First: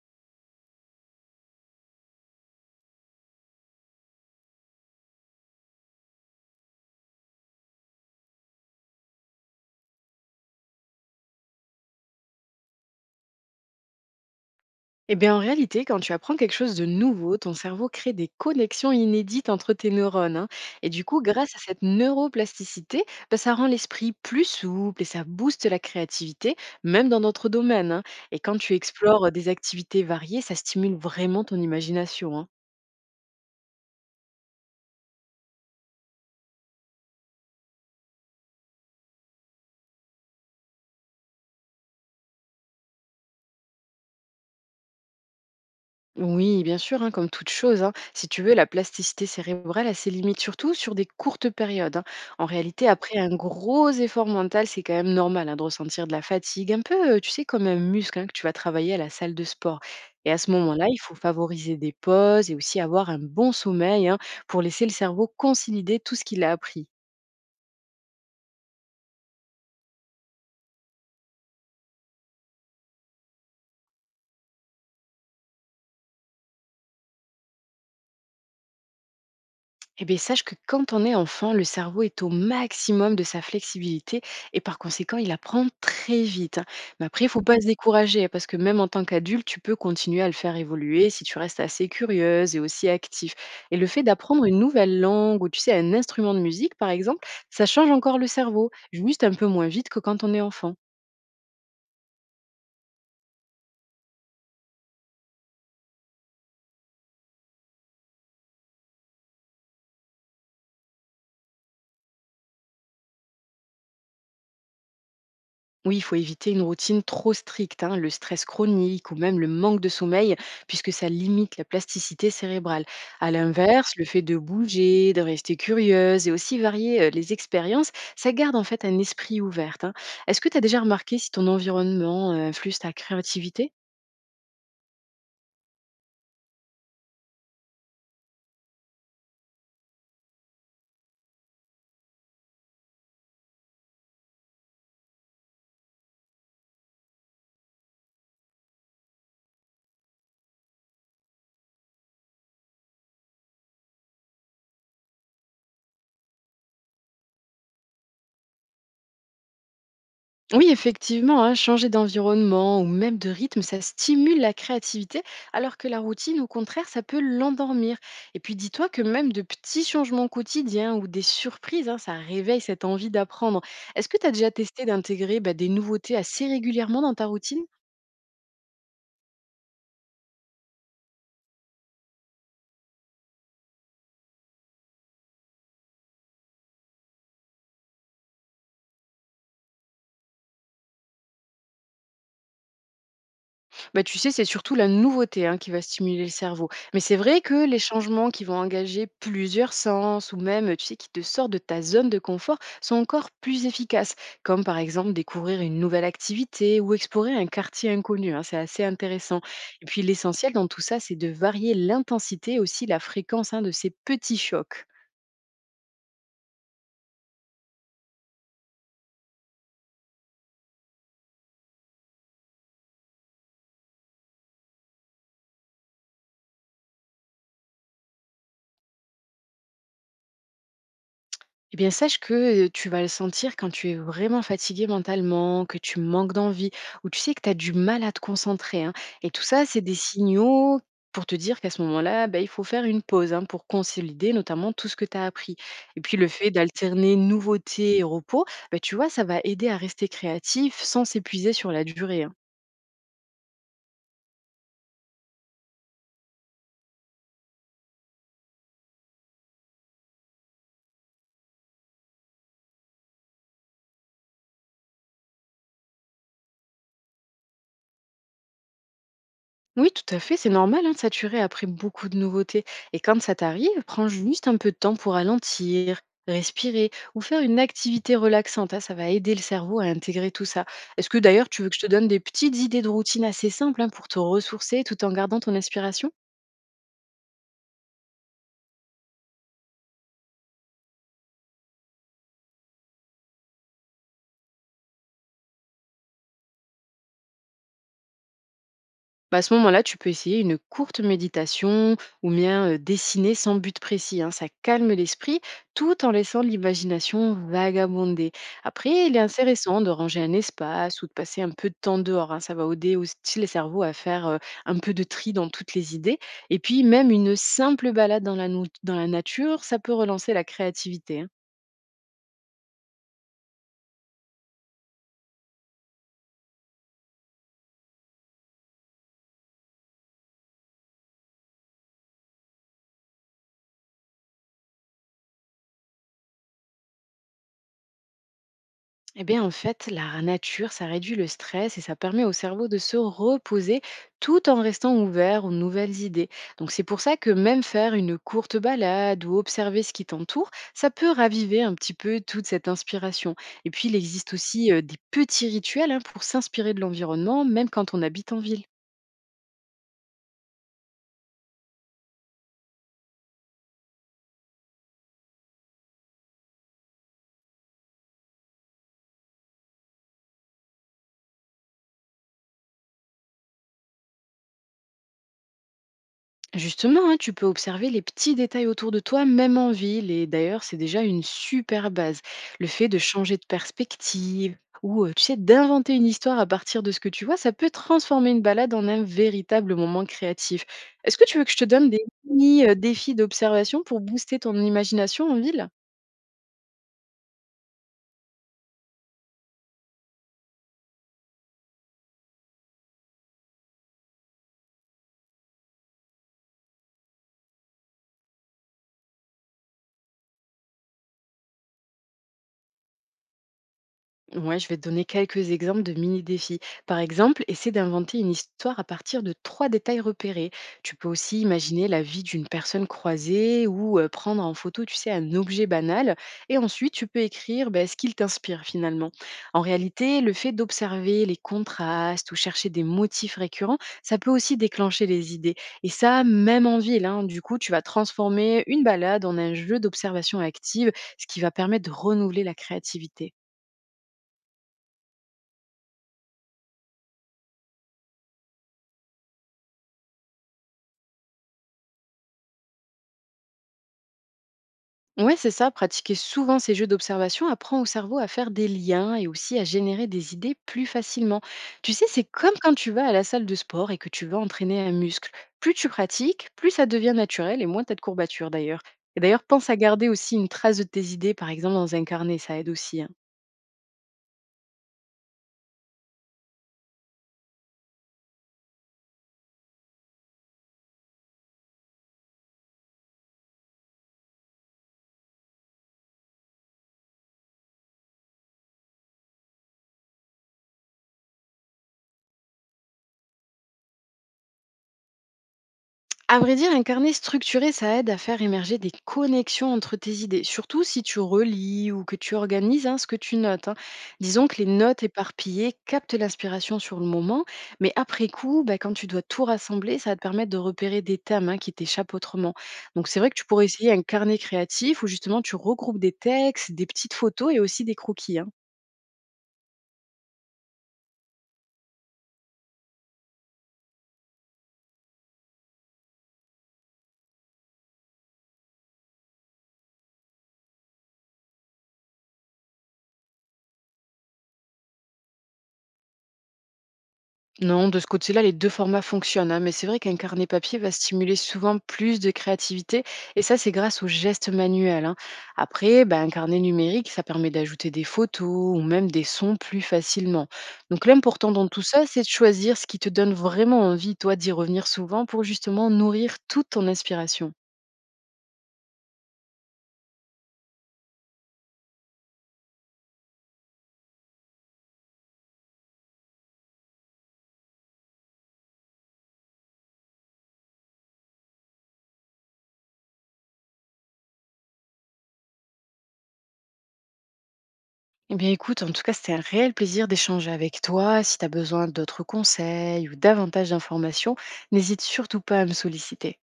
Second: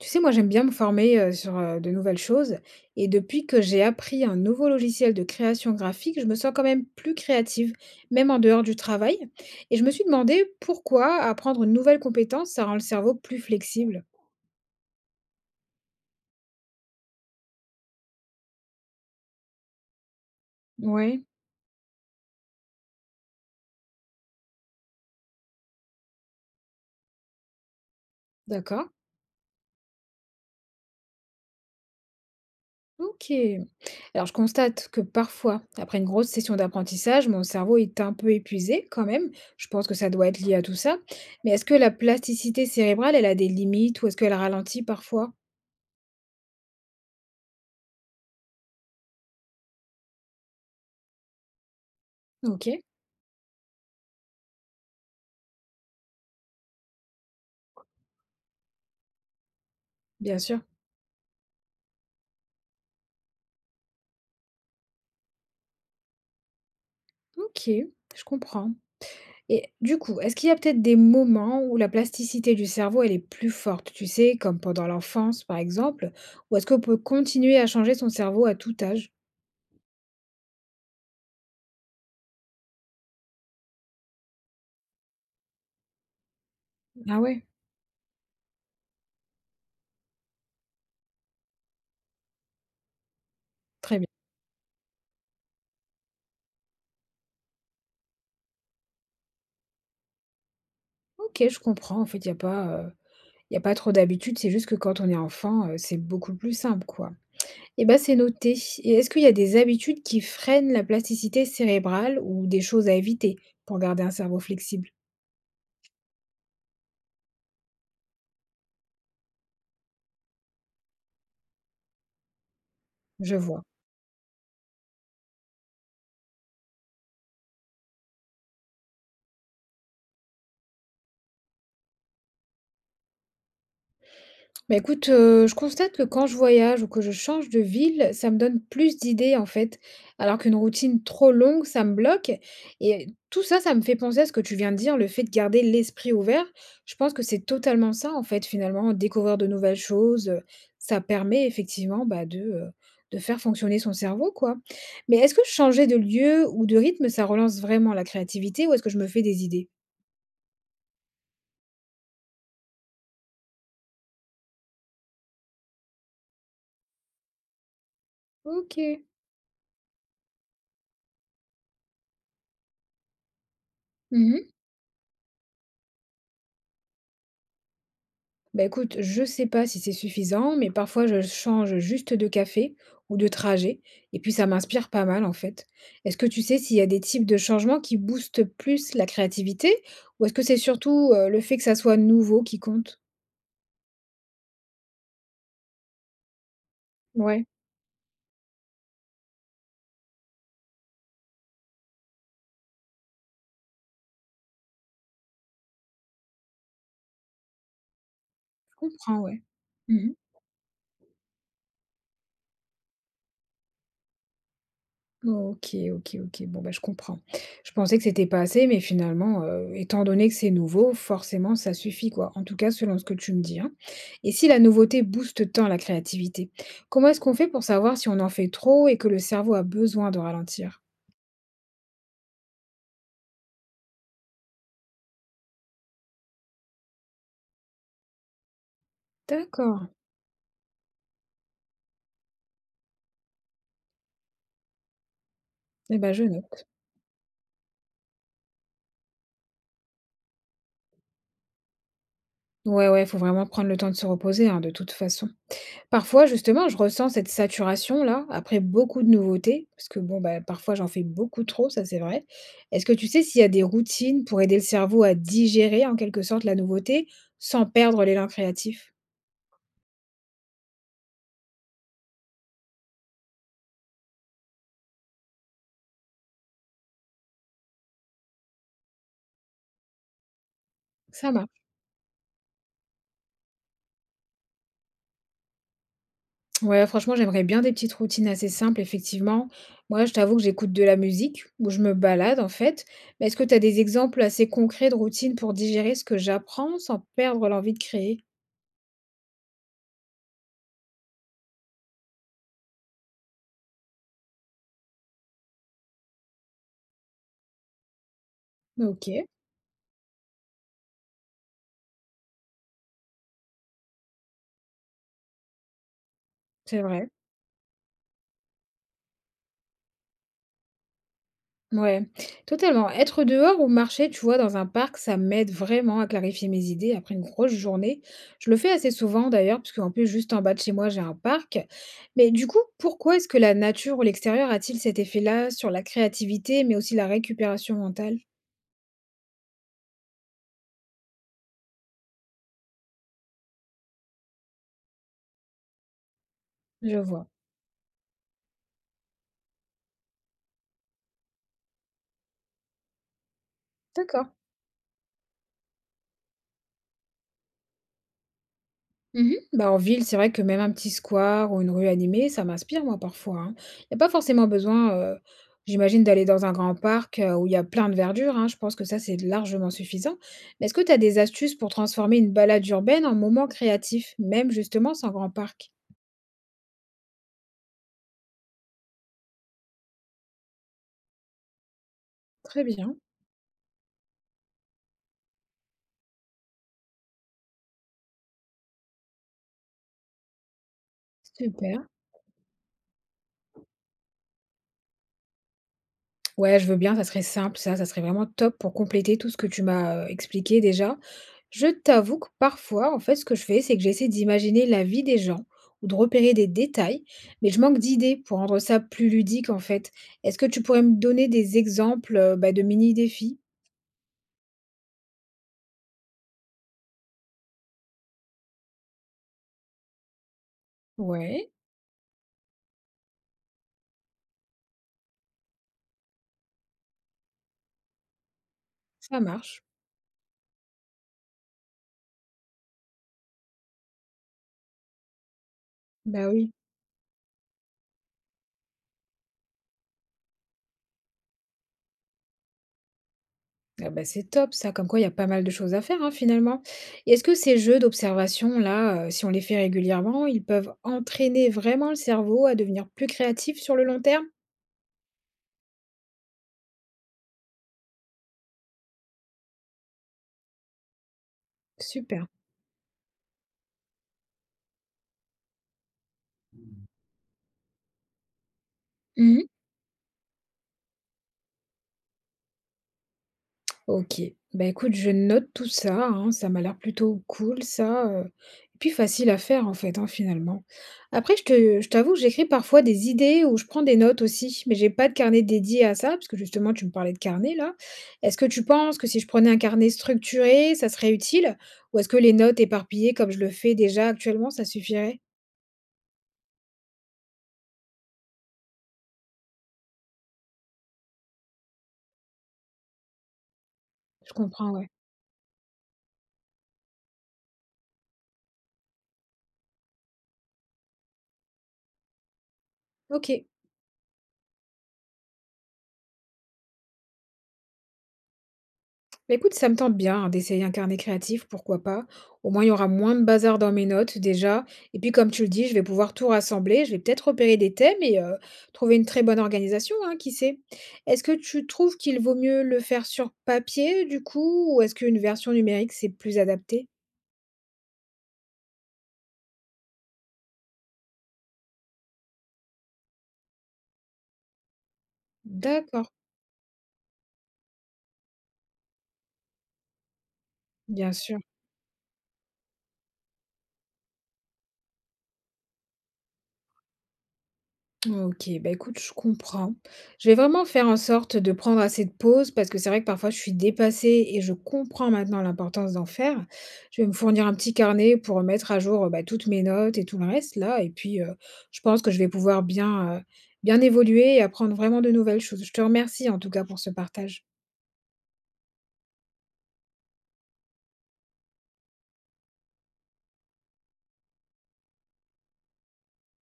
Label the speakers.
Speaker 1: Tu sais, moi, j'aime bien me former sur de nouvelles choses. Et depuis que j'ai appris un nouveau logiciel de création graphique, je me sens quand même plus créative, même en dehors du travail. Et je me suis demandé pourquoi apprendre une nouvelle compétence, ça rend le cerveau plus flexible.
Speaker 2: Eh bien, en réalité, quand tu apprends quelque chose de nouveau, ton cerveau crée des connexions inédites entre tes neurones. Hein. Et du coup,
Speaker 1: Ouais,
Speaker 2: grâce à cette neuroplasticité, bah, ça rend l'esprit plus souple et ça booste la créativité, même dans notre domaine. Hein. Et quand tu
Speaker 1: d'accord.
Speaker 2: explores des activités variées, ça stimule vraiment ton imagination. Hein.
Speaker 1: Ok. Alors, je constate que parfois, après une grosse session d'apprentissage, mon cerveau est un peu épuisé quand même. Je pense que ça doit être lié à tout ça. Mais est-ce que la plasticité cérébrale, elle a des limites ou est-ce qu'elle ralentit parfois?
Speaker 2: Oui, bien sûr, hein, comme toute chose. Hein. Si tu veux, la plasticité cérébrale a ses limites, surtout sur des courtes périodes. Hein. En
Speaker 1: Ok,
Speaker 2: réalité, après un gros effort mental, c'est quand même normal hein, de ressentir de la fatigue, un peu, tu sais, comme un muscle hein, que tu vas travailler à la salle de sport. Et
Speaker 1: bien
Speaker 2: à ce
Speaker 1: sûr.
Speaker 2: moment-là, il faut favoriser des pauses et aussi avoir un bon sommeil hein, pour laisser le cerveau consolider tout ce qu'il a appris.
Speaker 1: OK, je comprends, et du coup, est-ce qu'il y a peut-être des moments où la plasticité du cerveau, elle est plus forte, tu sais, comme pendant l'enfance, par exemple? Ou est-ce qu'on peut continuer à changer son cerveau à tout âge?
Speaker 2: Eh bien, sache que quand on est enfant, le cerveau est au maximum de sa flexibilité et par conséquent, il apprend très vite. Hein. Mais
Speaker 1: Ah
Speaker 2: après, il faut
Speaker 1: ouais?
Speaker 2: pas se décourager parce que même en tant qu'adulte, tu peux continuer à le faire évoluer si tu restes assez curieuse et aussi actif. Et le
Speaker 1: Très
Speaker 2: fait
Speaker 1: bien.
Speaker 2: d'apprendre une nouvelle langue ou tu sais, un instrument de musique, par exemple, ça change encore le cerveau, juste un peu moins vite que quand on est enfant.
Speaker 1: OK, je comprends. En fait, il y a pas, il y a pas trop d'habitude. C'est juste que quand on est enfant, c'est beaucoup plus simple, quoi. Eh ben, c'est noté. Et est-ce qu'il y a des habitudes qui freinent la plasticité cérébrale ou des choses à éviter pour garder un cerveau flexible?
Speaker 2: Oui, il faut éviter une routine trop stricte, hein, le stress chronique ou même le manque de sommeil, puisque ça limite la plasticité cérébrale. À
Speaker 1: Je vois.
Speaker 2: l'inverse, le fait de bouger, de rester curieuse et aussi varier les expériences, ça garde en fait un esprit ouvert. Hein. Est-ce que tu as déjà remarqué si ton environnement influe ta créativité?
Speaker 1: Bah, écoute, je constate que quand je voyage ou que je change de ville, ça me donne plus d'idées, en fait, alors qu'une routine trop longue, ça me bloque, et tout ça, ça me fait penser à ce que tu viens de dire, le fait de garder l'esprit ouvert. Je pense que c'est totalement ça, en fait, finalement, découvrir de nouvelles choses, ça permet effectivement, bah, de de faire fonctionner son cerveau, quoi. Mais est-ce que changer de lieu ou de rythme, ça relance vraiment la créativité ou est-ce que je me fais des idées?
Speaker 2: Oui, effectivement, hein, changer d'environnement ou même de rythme, ça stimule la créativité, alors que la routine, au contraire, ça peut l'endormir. Et puis dis-toi
Speaker 1: OK.
Speaker 2: que même de petits changements quotidiens ou des surprises, hein, ça réveille cette envie d'apprendre. Est-ce que tu as déjà
Speaker 1: Mmh.
Speaker 2: testé d'intégrer bah, des nouveautés assez régulièrement dans ta routine?
Speaker 1: Bah, écoute, je sais pas si c'est suffisant, mais parfois je change juste de café ou de trajet, et puis ça m'inspire pas mal en fait. Est-ce que tu sais s'il y a des types de changements qui boostent plus la créativité, ou est-ce que c'est surtout le fait que ça soit nouveau qui compte?
Speaker 2: Bah, tu sais, c'est surtout la nouveauté hein, qui va stimuler le cerveau. Mais c'est vrai
Speaker 1: Ouais,
Speaker 2: que les changements qui vont engager plusieurs sens ou même, tu sais, qui te sortent de ta zone de confort sont encore plus efficaces, comme par exemple découvrir une nouvelle activité ou explorer un quartier inconnu. Hein, c'est
Speaker 1: je
Speaker 2: assez
Speaker 1: comprends,
Speaker 2: intéressant.
Speaker 1: ouais.
Speaker 2: Et puis
Speaker 1: Mhm.
Speaker 2: l'essentiel dans tout ça, c'est de varier l'intensité et aussi la fréquence hein, de ces petits chocs.
Speaker 1: OK, OK, OK. Bon, bah, je comprends. Je pensais que c'était pas assez, mais finalement, étant donné que c'est nouveau, forcément, ça suffit, quoi. En tout cas, selon ce que tu me dis, hein. Et si la nouveauté booste tant la créativité, comment est-ce qu'on fait pour savoir si on en fait trop et que le cerveau a besoin de ralentir?
Speaker 2: Eh bien, sache que tu vas le sentir quand tu es vraiment fatigué mentalement, que tu manques d'envie, ou tu sais que tu as du mal à te concentrer. Hein. Et tout ça, c'est
Speaker 1: D'accord.
Speaker 2: des signaux pour te dire qu'à ce moment-là, bah, il faut faire une pause hein, pour consolider notamment tout ce que tu as appris.
Speaker 1: Et
Speaker 2: Et
Speaker 1: ben
Speaker 2: puis
Speaker 1: je
Speaker 2: le fait
Speaker 1: note.
Speaker 2: d'alterner nouveauté et repos, bah, tu vois, ça va aider à rester créatif sans s'épuiser sur la durée. Hein.
Speaker 1: Ouais, ouais, il faut vraiment prendre le temps de se reposer, hein, de toute façon. Parfois, justement, je ressens cette saturation-là, après beaucoup de nouveautés, parce que bon, bah, parfois j'en fais beaucoup trop, ça c'est vrai. Est-ce que tu sais s'il y a des routines pour aider le cerveau à digérer en quelque sorte la nouveauté sans perdre l'élan créatif?
Speaker 2: Oui, tout à fait, c'est normal hein, de saturer après beaucoup de nouveautés. Et quand ça t'arrive, prends juste un peu de temps pour ralentir, respirer ou faire une activité relaxante. Hein, ça va aider le cerveau à intégrer tout ça. Est-ce que
Speaker 1: Ça marche.
Speaker 2: d'ailleurs tu veux que je te donne des petites idées de routine assez simples hein, pour te ressourcer tout en gardant ton inspiration?
Speaker 1: Ouais, franchement, j'aimerais bien des petites routines assez simples, effectivement. Moi, je t'avoue que j'écoute de la musique ou je me balade, en fait. Mais est-ce que tu as des exemples assez concrets de routines pour digérer ce que j'apprends sans perdre l'envie de créer?
Speaker 2: Bah, à ce moment-là, tu peux essayer une courte méditation ou bien dessiner sans but précis. Hein. Ça calme l'esprit tout en laissant l'imagination vagabonder. Après, il est
Speaker 1: Ok,
Speaker 2: intéressant de ranger un espace ou de passer un peu de temps dehors. Hein. Ça va aider aussi le cerveau à faire un peu de tri dans toutes les idées. Et
Speaker 1: c'est
Speaker 2: puis,
Speaker 1: vrai.
Speaker 2: même une simple balade dans la nature, ça peut relancer la créativité. Hein.
Speaker 1: Ouais, totalement. Être dehors ou marcher, tu vois, dans un parc, ça m'aide vraiment à clarifier mes idées après une grosse journée. Je le fais assez souvent d'ailleurs, parce qu'en plus, juste en bas de chez moi, j'ai un parc. Mais du coup, pourquoi est-ce que la nature ou l'extérieur a-t-il cet effet-là sur la créativité, mais aussi la récupération mentale?
Speaker 2: Eh bien, en fait, la nature, ça réduit le stress et ça permet au cerveau de se reposer tout en restant ouvert aux nouvelles idées. Donc, c'est
Speaker 1: Je
Speaker 2: pour ça
Speaker 1: vois.
Speaker 2: que même faire une courte balade ou observer ce qui t'entoure, ça peut raviver un petit peu toute cette inspiration. Et puis, il
Speaker 1: D'accord.
Speaker 2: existe aussi des petits rituels hein, pour s'inspirer de l'environnement, même quand on habite en ville.
Speaker 1: Mhm. Bah, en ville, c'est vrai que même un petit square ou une rue animée, ça m'inspire, moi, parfois, hein. Il n'y a pas forcément besoin, j'imagine, d'aller dans un grand parc où il y a plein de verdure, hein. Je pense que ça, c'est largement suffisant. Mais est-ce que tu as des astuces pour transformer une balade urbaine en moment créatif, même justement sans grand parc?
Speaker 2: Justement, hein, tu peux observer les petits détails autour de toi, même en ville. Et d'ailleurs, c'est déjà une super base.
Speaker 1: Très
Speaker 2: Le fait
Speaker 1: bien.
Speaker 2: de changer de perspective ou, tu sais, d'inventer une histoire à partir de ce que tu vois, ça peut transformer une balade en un véritable moment créatif. Est-ce que tu veux que je te
Speaker 1: Super.
Speaker 2: donne des mini défis d'observation pour booster ton imagination en ville?
Speaker 1: Ouais, je veux bien, ça serait simple, ça serait vraiment top pour compléter tout ce que tu m'as expliqué déjà. Je t'avoue que parfois, en fait, ce que je fais, c'est que j'essaie d'imaginer la vie des gens ou de repérer des détails, mais je manque d'idées pour rendre ça plus ludique, en fait. Est-ce que tu pourrais me donner des exemples bah, de mini-défis?
Speaker 2: Ouais, je vais te donner quelques exemples de mini-défis. Par exemple, essaie d'inventer une histoire à partir de trois détails repérés. Tu peux aussi
Speaker 1: Ouais,
Speaker 2: imaginer la vie d'une personne croisée ou prendre en photo, tu sais, un objet banal. Et ensuite, tu peux écrire ben, ce qu'il t'inspire finalement.
Speaker 1: ça
Speaker 2: En
Speaker 1: marche.
Speaker 2: réalité, le fait d'observer les contrastes ou chercher des motifs récurrents, ça peut aussi déclencher les idées. Et ça,
Speaker 1: Bah oui.
Speaker 2: même en ville. Hein. Du coup, tu vas transformer une balade en un jeu d'observation active, ce qui va permettre de renouveler la créativité.
Speaker 1: Ah bah c'est top, ça. Comme quoi, il y a pas mal de choses à faire, hein, finalement. Et est-ce que ces jeux d'observation, là, si on les fait régulièrement, ils peuvent entraîner vraiment le cerveau à devenir plus créatif sur le long terme?
Speaker 2: Ouais, c'est ça. Pratiquer souvent ces jeux d'observation apprend au cerveau à faire des liens et aussi à générer des idées plus facilement. Tu sais, c'est
Speaker 1: Super.
Speaker 2: comme quand tu vas à la salle de sport et que tu vas entraîner un muscle. Plus tu pratiques, plus ça devient naturel et moins t'as de courbatures d'ailleurs. Et d'ailleurs, pense à garder aussi une trace de tes idées, par exemple dans un carnet, ça aide aussi. Hein.
Speaker 1: OK. Bah, écoute, je note tout ça, hein, ça m'a l'air plutôt cool ça, et puis facile à faire en fait, hein, finalement. Après je t'avoue que j'écris parfois des idées ou je prends des notes aussi, mais j'ai pas de carnet dédié à ça, parce que justement tu me parlais de carnet là. Est-ce que tu penses que si je prenais un carnet structuré, ça serait utile? Ou est-ce que les notes éparpillées comme je le fais déjà actuellement, ça suffirait?
Speaker 2: À vrai dire, un carnet structuré, ça aide à faire émerger des connexions entre tes idées, surtout si tu relis ou que tu organises hein, ce que tu notes. Hein.
Speaker 1: Je
Speaker 2: Disons que les
Speaker 1: comprends, ouais.
Speaker 2: notes éparpillées captent l'inspiration sur le moment, mais après coup, bah, quand tu dois tout rassembler, ça va te permettre de repérer des thèmes hein, qui t'échappent autrement. Donc c'est vrai que tu
Speaker 1: OK.
Speaker 2: pourrais essayer un carnet créatif où justement tu regroupes des textes, des petites photos et aussi des croquis. Hein.
Speaker 1: Bah, écoute, ça me tente bien, hein, d'essayer un carnet créatif, pourquoi pas? Au moins, il y aura moins de bazar dans mes notes, déjà. Et puis, comme tu le dis, je vais pouvoir tout rassembler. Je vais peut-être repérer des thèmes et trouver une très bonne organisation, hein, qui sait? Est-ce que tu trouves qu'il vaut mieux le faire sur papier, du coup, ou est-ce qu'une version numérique, c'est plus adapté?
Speaker 2: Non, de ce côté-là, les deux formats fonctionnent, hein, mais c'est vrai qu'un carnet papier va stimuler souvent plus de créativité, et ça, c'est grâce aux gestes manuels. Hein. Après,
Speaker 1: D'accord,
Speaker 2: ben, un carnet numérique, ça permet d'ajouter des photos ou même des sons plus facilement. Donc
Speaker 1: bien sûr.
Speaker 2: l'important dans tout ça, c'est de choisir ce qui te donne vraiment envie, toi, d'y revenir souvent pour justement nourrir toute ton inspiration.
Speaker 1: OK, bah, écoute, je comprends. Je vais vraiment faire en sorte de prendre assez de pauses parce que c'est vrai que parfois je suis dépassée et je comprends maintenant l'importance d'en faire. Je vais me fournir un petit carnet pour mettre à jour, bah, toutes mes notes et tout le reste là et puis, je pense que je vais pouvoir bien, bien évoluer et apprendre vraiment de nouvelles choses. Je te remercie en tout cas pour ce partage.
Speaker 2: Eh bien écoute, en tout cas, c'était un réel plaisir d'échanger avec toi. Si tu as besoin d'autres conseils ou davantage d'informations, n'hésite surtout pas à me solliciter.